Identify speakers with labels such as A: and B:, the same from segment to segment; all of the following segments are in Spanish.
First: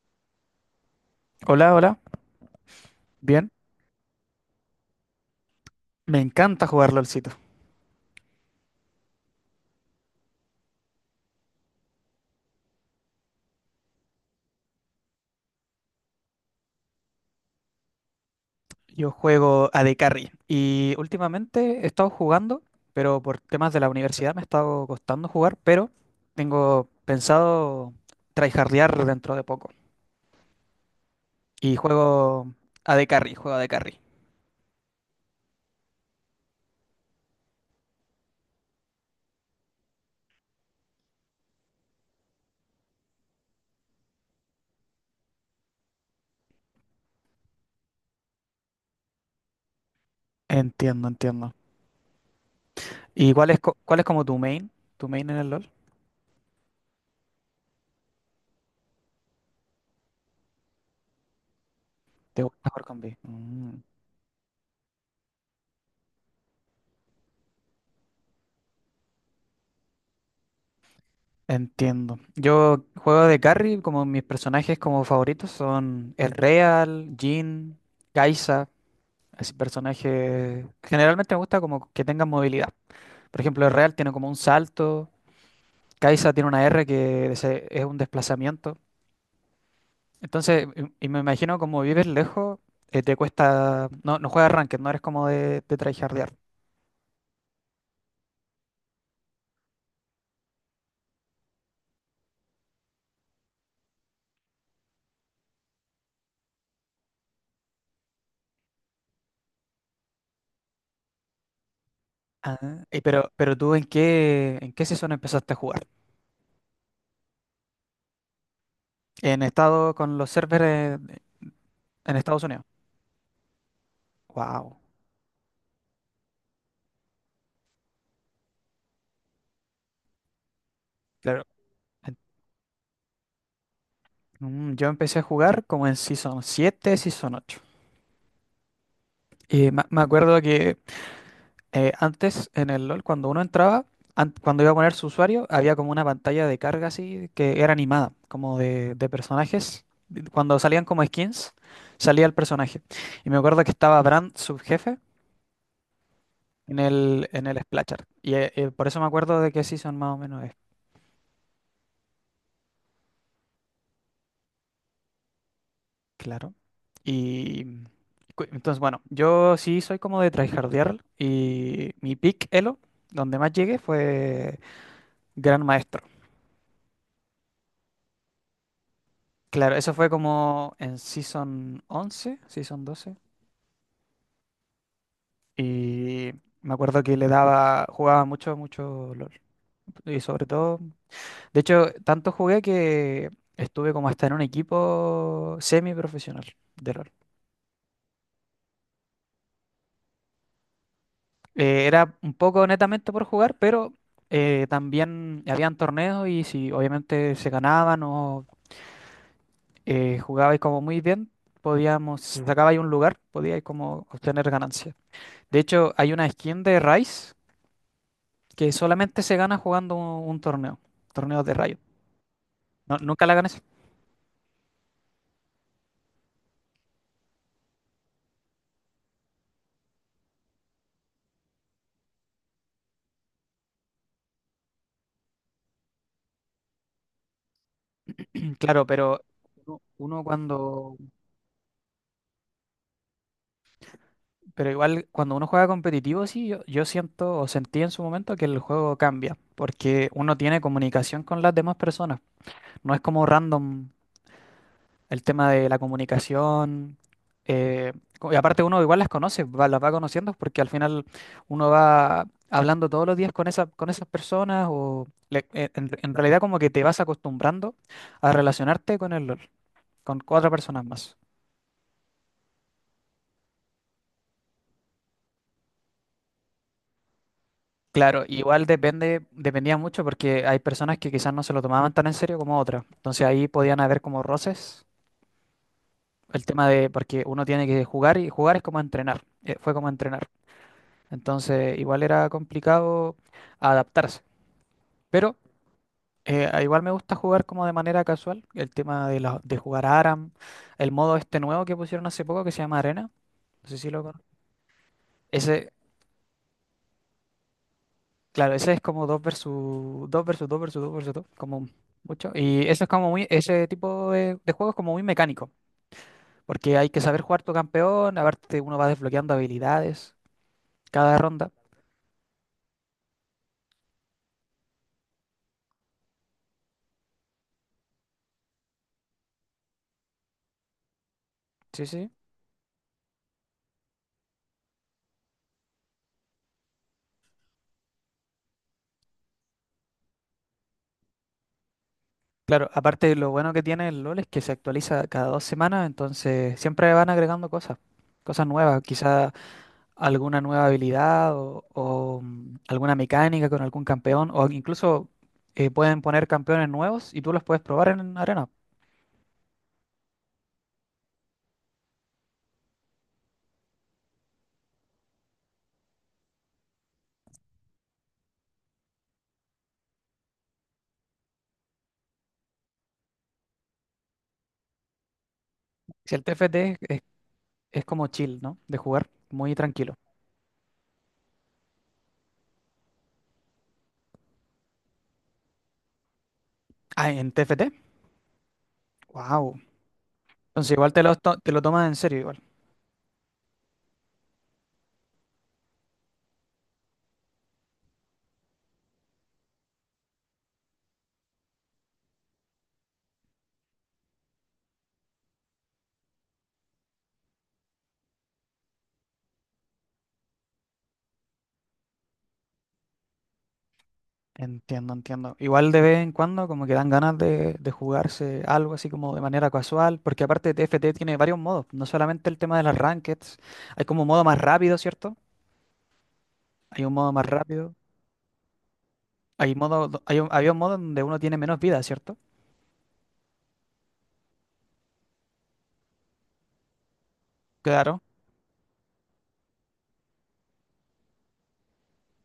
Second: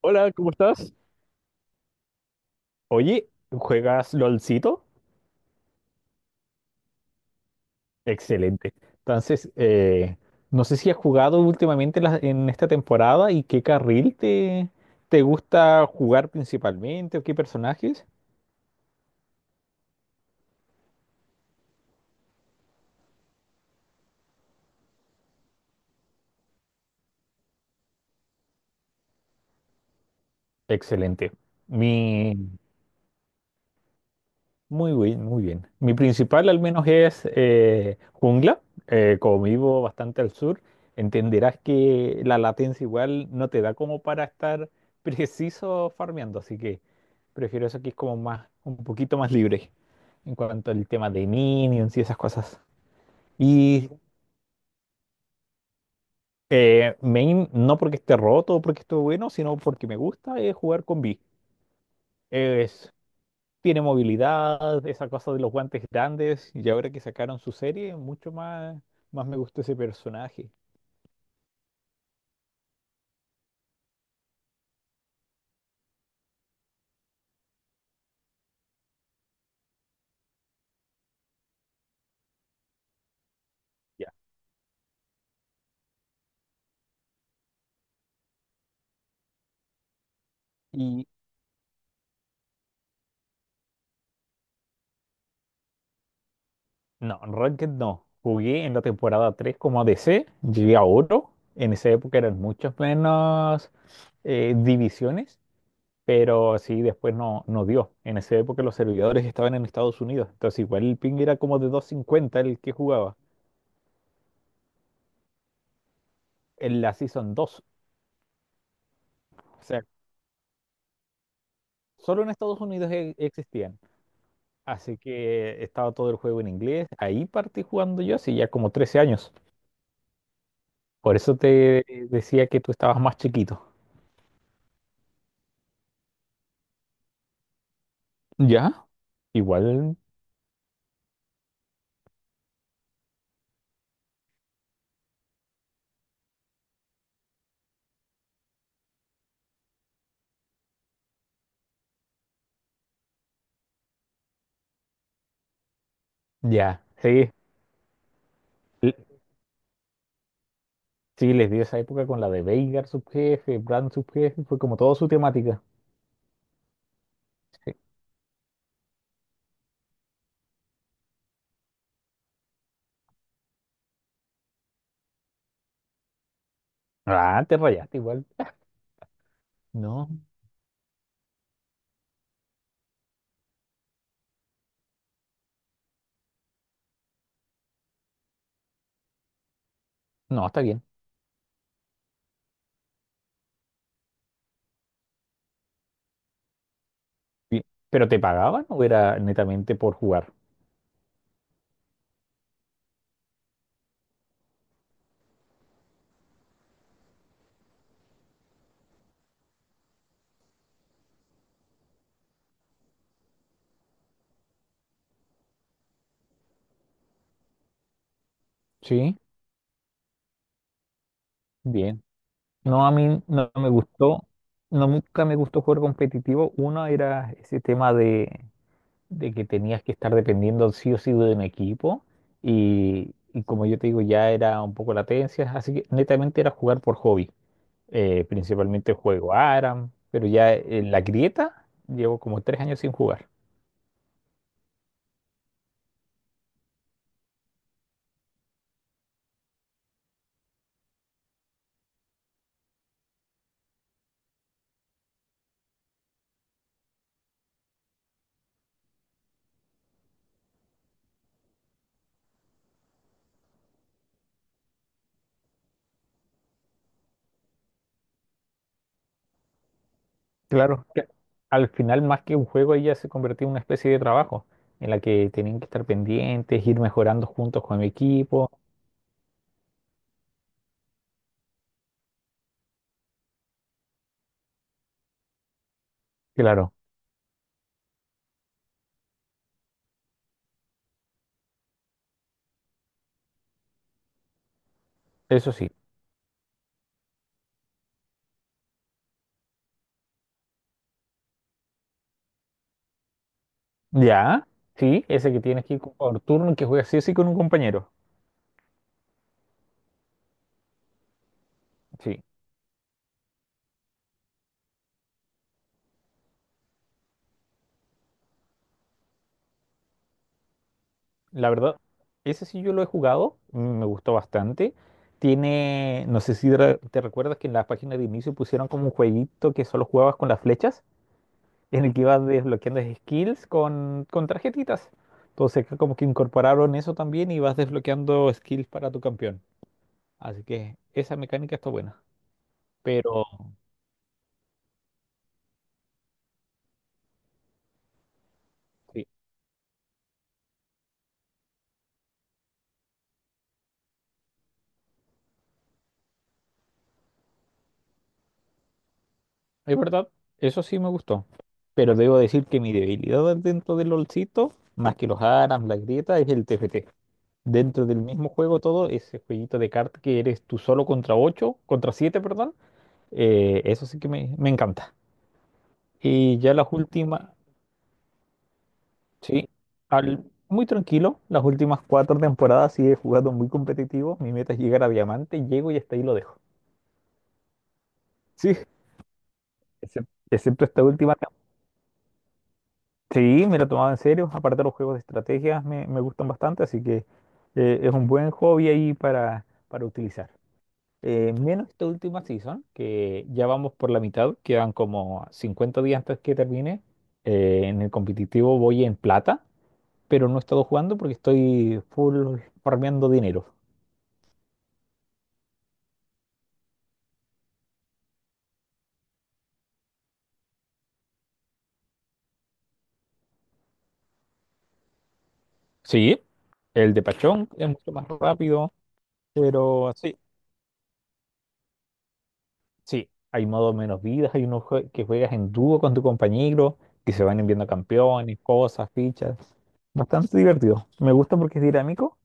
A: Hola, ¿cómo estás?
B: Hola, hola.
A: Oye,
B: Bien.
A: ¿juegas LOLcito?
B: Me encanta jugar LOLcito.
A: Excelente. Entonces, no sé si has jugado últimamente en esta temporada y qué carril te gusta jugar principalmente o qué personajes.
B: Yo juego a AD Carry y últimamente he estado jugando, pero por temas de la universidad me ha estado costando jugar, pero tengo pensado tryhardear dentro de poco.
A: Excelente.
B: Y
A: Mi,
B: juego a AD Carry, juego a AD Carry.
A: Muy bien, muy bien. Mi principal al menos es jungla. Como vivo bastante al sur, entenderás que la latencia igual no te da como para estar preciso farmeando, así que prefiero eso que es como más, un poquito más libre en cuanto al
B: Entiendo,
A: tema de
B: entiendo.
A: minions y esas cosas.
B: ¿Y cuál es,
A: Y
B: cuál es como tu main? ¿Tu main en el LOL?
A: main, no porque esté roto o porque esté bueno, sino porque me gusta es jugar con B.
B: ¿Te gusta jugar con B?
A: Tiene movilidad, esa cosa de los guantes grandes, y ahora que sacaron su serie, mucho más, más me gustó ese personaje.
B: Entiendo. Yo juego de carry, como mis personajes como favoritos son el Real, Jhin, Kai'Sa. Así personaje generalmente me gusta como que tengan movilidad. Por ejemplo, el Real
A: Ya.
B: tiene como un salto. Kai'Sa tiene una R que es un desplazamiento. Entonces, y
A: Y
B: y me imagino como vives lejos, te cuesta. No, no juegas ranked, no eres como de tryhardear.
A: no, Ranked no. Jugué en la temporada 3 como ADC, llegué a oro. En esa época eran muchas menos divisiones, pero sí, después no, no dio. En esa época los servidores estaban en Estados Unidos, entonces igual el ping era como de 250 el que
B: Ah, y
A: jugaba
B: pero tú en qué, ¿en qué season empezaste a jugar?
A: en la Season dos.
B: En
A: O sea,
B: estado con los servers de- en
A: solo en
B: Estados
A: Estados
B: Unidos.
A: Unidos existían.
B: Wow.
A: Así que estaba todo el juego en inglés. Ahí partí jugando yo hace ya como 13 años. Por eso
B: Claro.
A: te
B: En-
A: decía que tú estabas más chiquito.
B: Yo empecé a jugar como en Season 7, Season 8.
A: ¿Ya?
B: Y me
A: Igual,
B: me acuerdo que antes en el LOL, cuando uno entraba, cuando iba a poner su usuario, había como una pantalla de carga así que era animada, como de personajes. Cuando salían como skins, salía el personaje. Y me acuerdo que estaba Brand, subjefe,
A: ya. Sí,
B: en el Splashart. Y por
A: l-
B: eso me acuerdo de qué season más o menos es,
A: sí, les dio esa época con la de Veigar subjefe, Brand subjefe, fue como toda su temática.
B: claro.
A: Sí.
B: Y entonces, bueno, yo sí soy como de tryhardear y mi pick elo, donde más llegué, fue Gran Maestro.
A: Ah, te rayaste igual.
B: Claro, eso fue
A: No,
B: como en Season 11, Season 12. Y me acuerdo que le daba, jugaba mucho, mucho LOL. Y sobre
A: no, está
B: todo,
A: bien.
B: de hecho, tanto jugué que estuve como hasta en un equipo semiprofesional de LOL.
A: Bien. ¿Pero te pagaban o era netamente por jugar?
B: Era un poco netamente por jugar, pero también habían torneos y si obviamente se ganaban o jugabais como muy bien, podíamos, si sacabais un lugar, podíais como obtener ganancias. De hecho, hay una skin de Rice que
A: Sí.
B: solamente se gana jugando un torneo, torneos de Riot.
A: Bien. No, a
B: No,
A: mí
B: nunca la
A: no
B: ganas.
A: me gustó, no, nunca me gustó jugar competitivo. Uno era ese tema de que tenías que estar dependiendo sí o sí de un equipo y como yo te digo ya era un poco latencia, así que netamente era jugar por hobby.
B: Claro,
A: Principalmente
B: pero
A: juego
B: uno,
A: ARAM,
B: uno
A: pero ya en
B: cuando,
A: la grieta llevo como 3 años sin jugar.
B: pero igual cuando uno juega competitivo, sí, yo siento o sentí en su momento que el juego cambia, porque uno tiene comunicación con las demás personas, no es como random. El tema de la comunicación. eh, y aparte uno igual las conoce, las va conociendo porque al final uno va hablando todos los días con esa, con esas personas o en realidad como que te vas acostumbrando a relacionarte con el, LOL, con 4 personas
A: Claro. Que
B: más.
A: Al final más que un juego ella se convirtió en una especie de trabajo en la que tenían que estar pendientes, ir mejorando juntos con mi
B: Claro,
A: equipo,
B: igual depende, dependía mucho porque hay personas que quizás no se lo tomaban tan en serio como otras. Entonces ahí podían haber como roces. El tema
A: claro,
B: de, porque uno tiene que jugar y jugar es como entrenar. Fue como entrenar. Entonces, igual era complicado adaptarse. Pero
A: eso sí,
B: igual me gusta jugar como de manera casual. El tema de, de jugar a ARAM, el modo este nuevo que pusieron hace poco que se llama Arena. No sé si lo conoces.
A: ya, sí, ese que tienes
B: Ese,
A: que ir por turno y que juegas sí o sí con un compañero,
B: claro, ese es como 2 versus 2 versus 2 versus 2 versus 2 como
A: sí.
B: mucho. Y eso es como muy, ese tipo de juego es como muy mecánico, porque hay que saber jugar tu campeón, a ver, uno va desbloqueando habilidades cada
A: La
B: ronda.
A: verdad, ese sí yo lo he jugado, me gustó bastante. Tiene, no sé si te recuerdas que en la página de inicio pusieron como un jueguito que solo jugabas con las flechas, en
B: Sí,
A: el que
B: sí.
A: ibas desbloqueando skills con tarjetitas. Entonces acá como que incorporaron eso también y vas desbloqueando skills para tu campeón. Así que esa mecánica está buena.
B: Claro, aparte
A: Pero
B: lo bueno que tiene el LOL es que se actualiza cada 2 semanas, entonces siempre van agregando cosas, cosas nuevas,
A: sí,
B: quizá alguna nueva habilidad o, alguna mecánica con algún campeón, o incluso pueden poner campeones nuevos y tú los puedes probar en arena.
A: es verdad, eso sí me gustó. Pero debo decir que mi debilidad dentro del LOLcito, más que los ARAMS, la grieta, es el TFT, dentro del mismo juego todo, ese jueguito de cartas que eres tú solo contra ocho, contra siete, perdón, eso sí que me encanta.
B: Si el
A: Y ya las
B: TFT es,
A: últimas,
B: es como chill, ¿no? De jugar
A: sí,
B: muy tranquilo.
A: al- muy tranquilo, las últimas cuatro temporadas sí he jugado muy competitivo, mi meta es llegar a diamante, llego y hasta ahí lo dejo.
B: Ah, en TFT,
A: Sí,
B: wow.
A: excepto
B: Entonces
A: esta
B: igual te
A: última.
B: lo, te lo tomas en serio.
A: Sí, me lo tomaba en serio, aparte los juegos de estrategias me gustan bastante, así que es un buen hobby ahí para utilizar. Menos esta última season, que ya vamos por la mitad, quedan como 50 días antes que termine. En el competitivo voy en plata, pero no he estado jugando porque estoy full farmeando dinero.
B: Entiendo, entiendo. Igual de vez en cuando como que dan ganas de jugarse algo así como de manera casual, porque aparte TFT tiene varios modos, no solamente el tema de las rankeds, hay como un modo más rápido, ¿cierto?
A: Sí,
B: Hay un
A: el de
B: modo más
A: Pachón es
B: rápido,
A: mucho más rápido,
B: hay modo,
A: pero sí,
B: hay un, había un modo donde uno tiene menos vida, ¿cierto?
A: sí, hay modo menos vidas, hay unos que juegas en dúo con tu compañero, que se van enviando
B: Claro,
A: campeones, cosas, fichas. Bastante divertido. Me gusta porque es dinámico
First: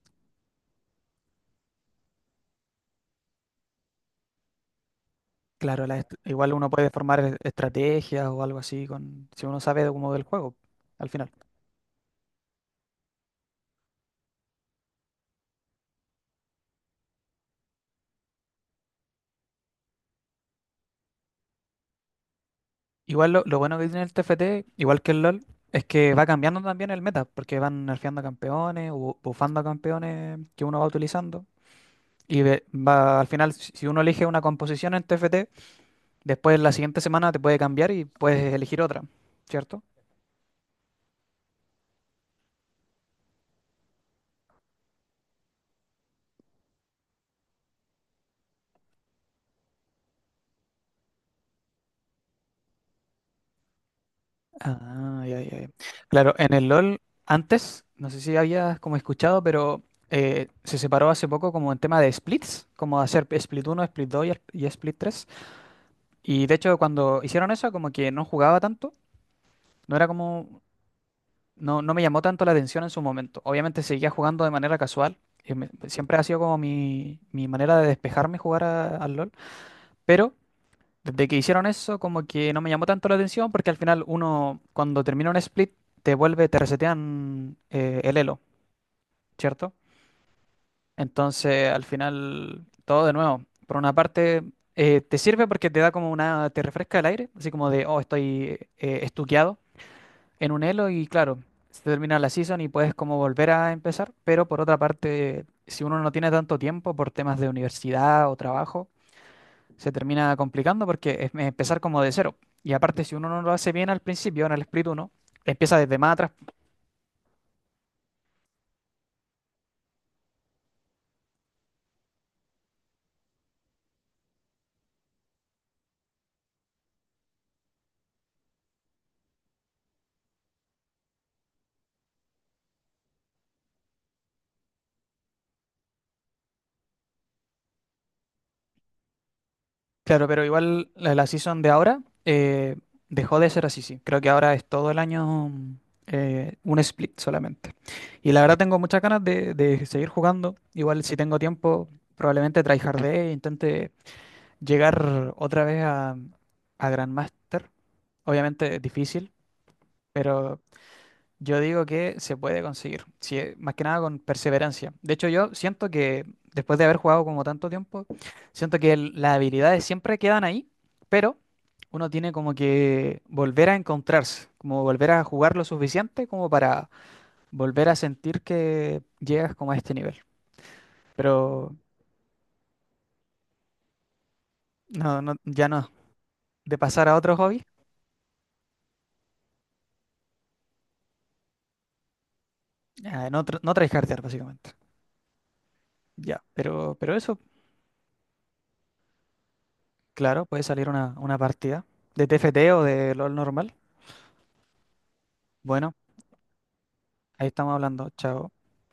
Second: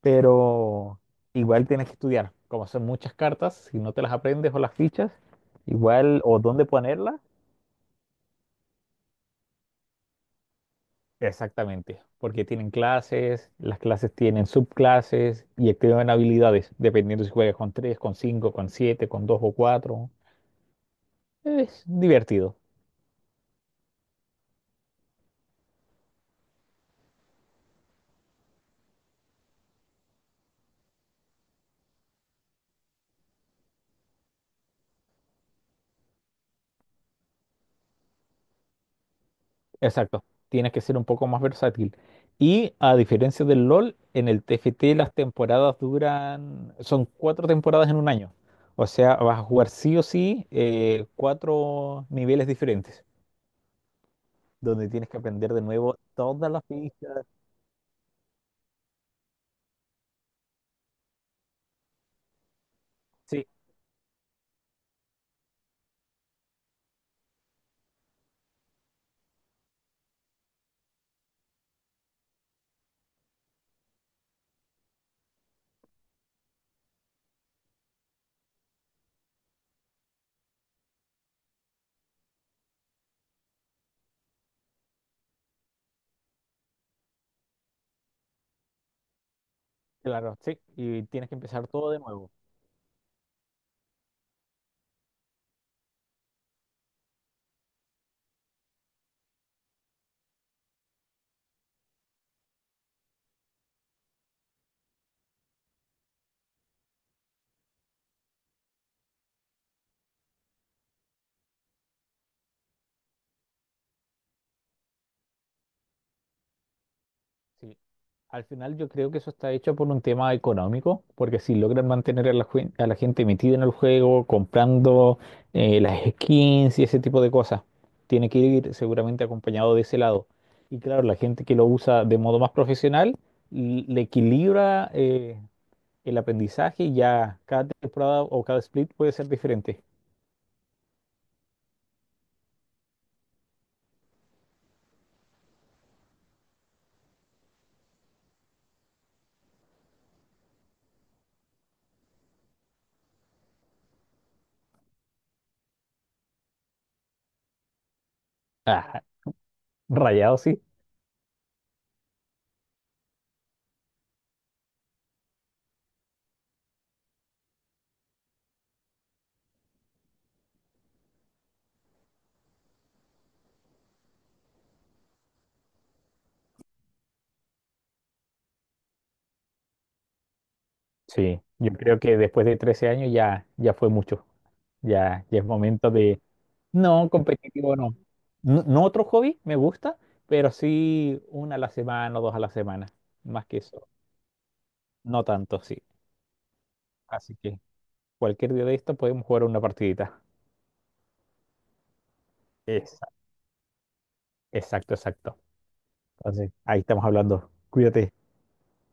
A: pero igual tienes que estudiar. Como son muchas cartas, si no te las aprendes o las fichas,
B: claro, la
A: igual, o
B: igual
A: dónde
B: uno puede formar
A: ponerlas,
B: estrategias o algo así con, si uno sabe de cómo del juego, al final.
A: exactamente, porque tienen clases, las clases tienen subclases y activan habilidades, dependiendo si juegas con 3 con 5 con 7 con 2 o cuatro. Es divertido.
B: Igual lo bueno que tiene el TFT, igual que el LOL, es que va cambiando también el meta, porque van nerfeando a campeones o buffando a campeones que uno va utilizando. Y al final, si uno elige una composición en TFT, después la siguiente semana te puede cambiar y puedes elegir otra, ¿cierto?
A: Exacto, tienes que ser un poco más versátil. Y a diferencia del LOL, en el TFT las temporadas duran, son cuatro temporadas en un año. O sea, vas a jugar sí o sí cuatro niveles diferentes, donde tienes que
B: Ah, ya,
A: aprender
B: ya,
A: de
B: ya.
A: nuevo
B: Claro,
A: todas
B: en
A: las
B: el LOL,
A: pistas.
B: antes, no sé si habías como escuchado, pero se separó hace poco como en tema de splits, como hacer
A: Sí,
B: split 1, split 2 y split 3. Y de hecho, cuando hicieron eso, como que no jugaba tanto. No era como, no, no me llamó tanto la atención en su momento. Obviamente seguía jugando de manera casual. Y siempre ha sido como mi manera de despejarme jugar al LOL. Pero desde que hicieron eso, como que no me llamó tanto la atención porque al final uno, cuando termina un split, te vuelve, te resetean el elo, ¿cierto?
A: claro, sí, y tienes que empezar
B: Entonces al
A: todo de nuevo.
B: final todo de nuevo. Por una parte te sirve porque te da como una, te refresca el aire, así como de, oh, estoy estuqueado, en un elo y claro, se termina la season y puedes como volver a empezar, pero por otra parte, si uno no tiene tanto tiempo por temas de universidad o trabajo, se termina complicando porque es empezar como de cero. Y aparte, si uno no lo hace bien al principio, en el split 1 empieza desde más atrás.
A: Sí. Al final yo creo que eso está hecho por un tema económico, porque si logran mantener a a la gente metida en el juego, comprando las skins y ese tipo de cosas, tiene que ir seguramente acompañado de ese lado. Y claro, la gente que lo usa de modo más profesional le equilibra el aprendizaje y ya cada temporada o cada split puede ser diferente.
B: Claro, pero igual la, la season de ahora dejó de ser así, sí. Creo que ahora es todo el año un split solamente. Y la verdad tengo muchas ganas de seguir jugando. Igual si tengo tiempo, probablemente tryhardé e intente llegar otra vez a Grandmaster. Obviamente es
A: Ah,
B: difícil,
A: rayado,
B: pero
A: sí.
B: yo digo que se puede conseguir, si más que nada con perseverancia. De hecho, yo siento que después de haber jugado como tanto tiempo, siento que las habilidades siempre quedan ahí, pero uno tiene como que volver a encontrarse, como volver a jugar lo suficiente como para volver a sentir que llegas como a este nivel.
A: Sí, yo
B: Pero
A: creo que después de 13 años ya, ya fue mucho.
B: no,
A: Ya,
B: no,
A: ya es
B: ya no,
A: momento.
B: de pasar
A: No,
B: a otro hobby,
A: competitivo no. No, no otro hobby, me gusta, pero sí una a la semana o dos a la semana.
B: a no,
A: Más que
B: no
A: eso,
B: tryhardear básicamente.
A: no tanto, sí.
B: Ya, pero
A: Así
B: eso,
A: que cualquier día de esto podemos jugar una partidita.
B: claro, puede salir una partida de TFT o
A: Exacto,
B: de LOL normal.
A: exacto, exacto.
B: Bueno,
A: Entonces, ahí estamos
B: ahí
A: hablando.
B: estamos hablando.
A: Cuídate.
B: Chao.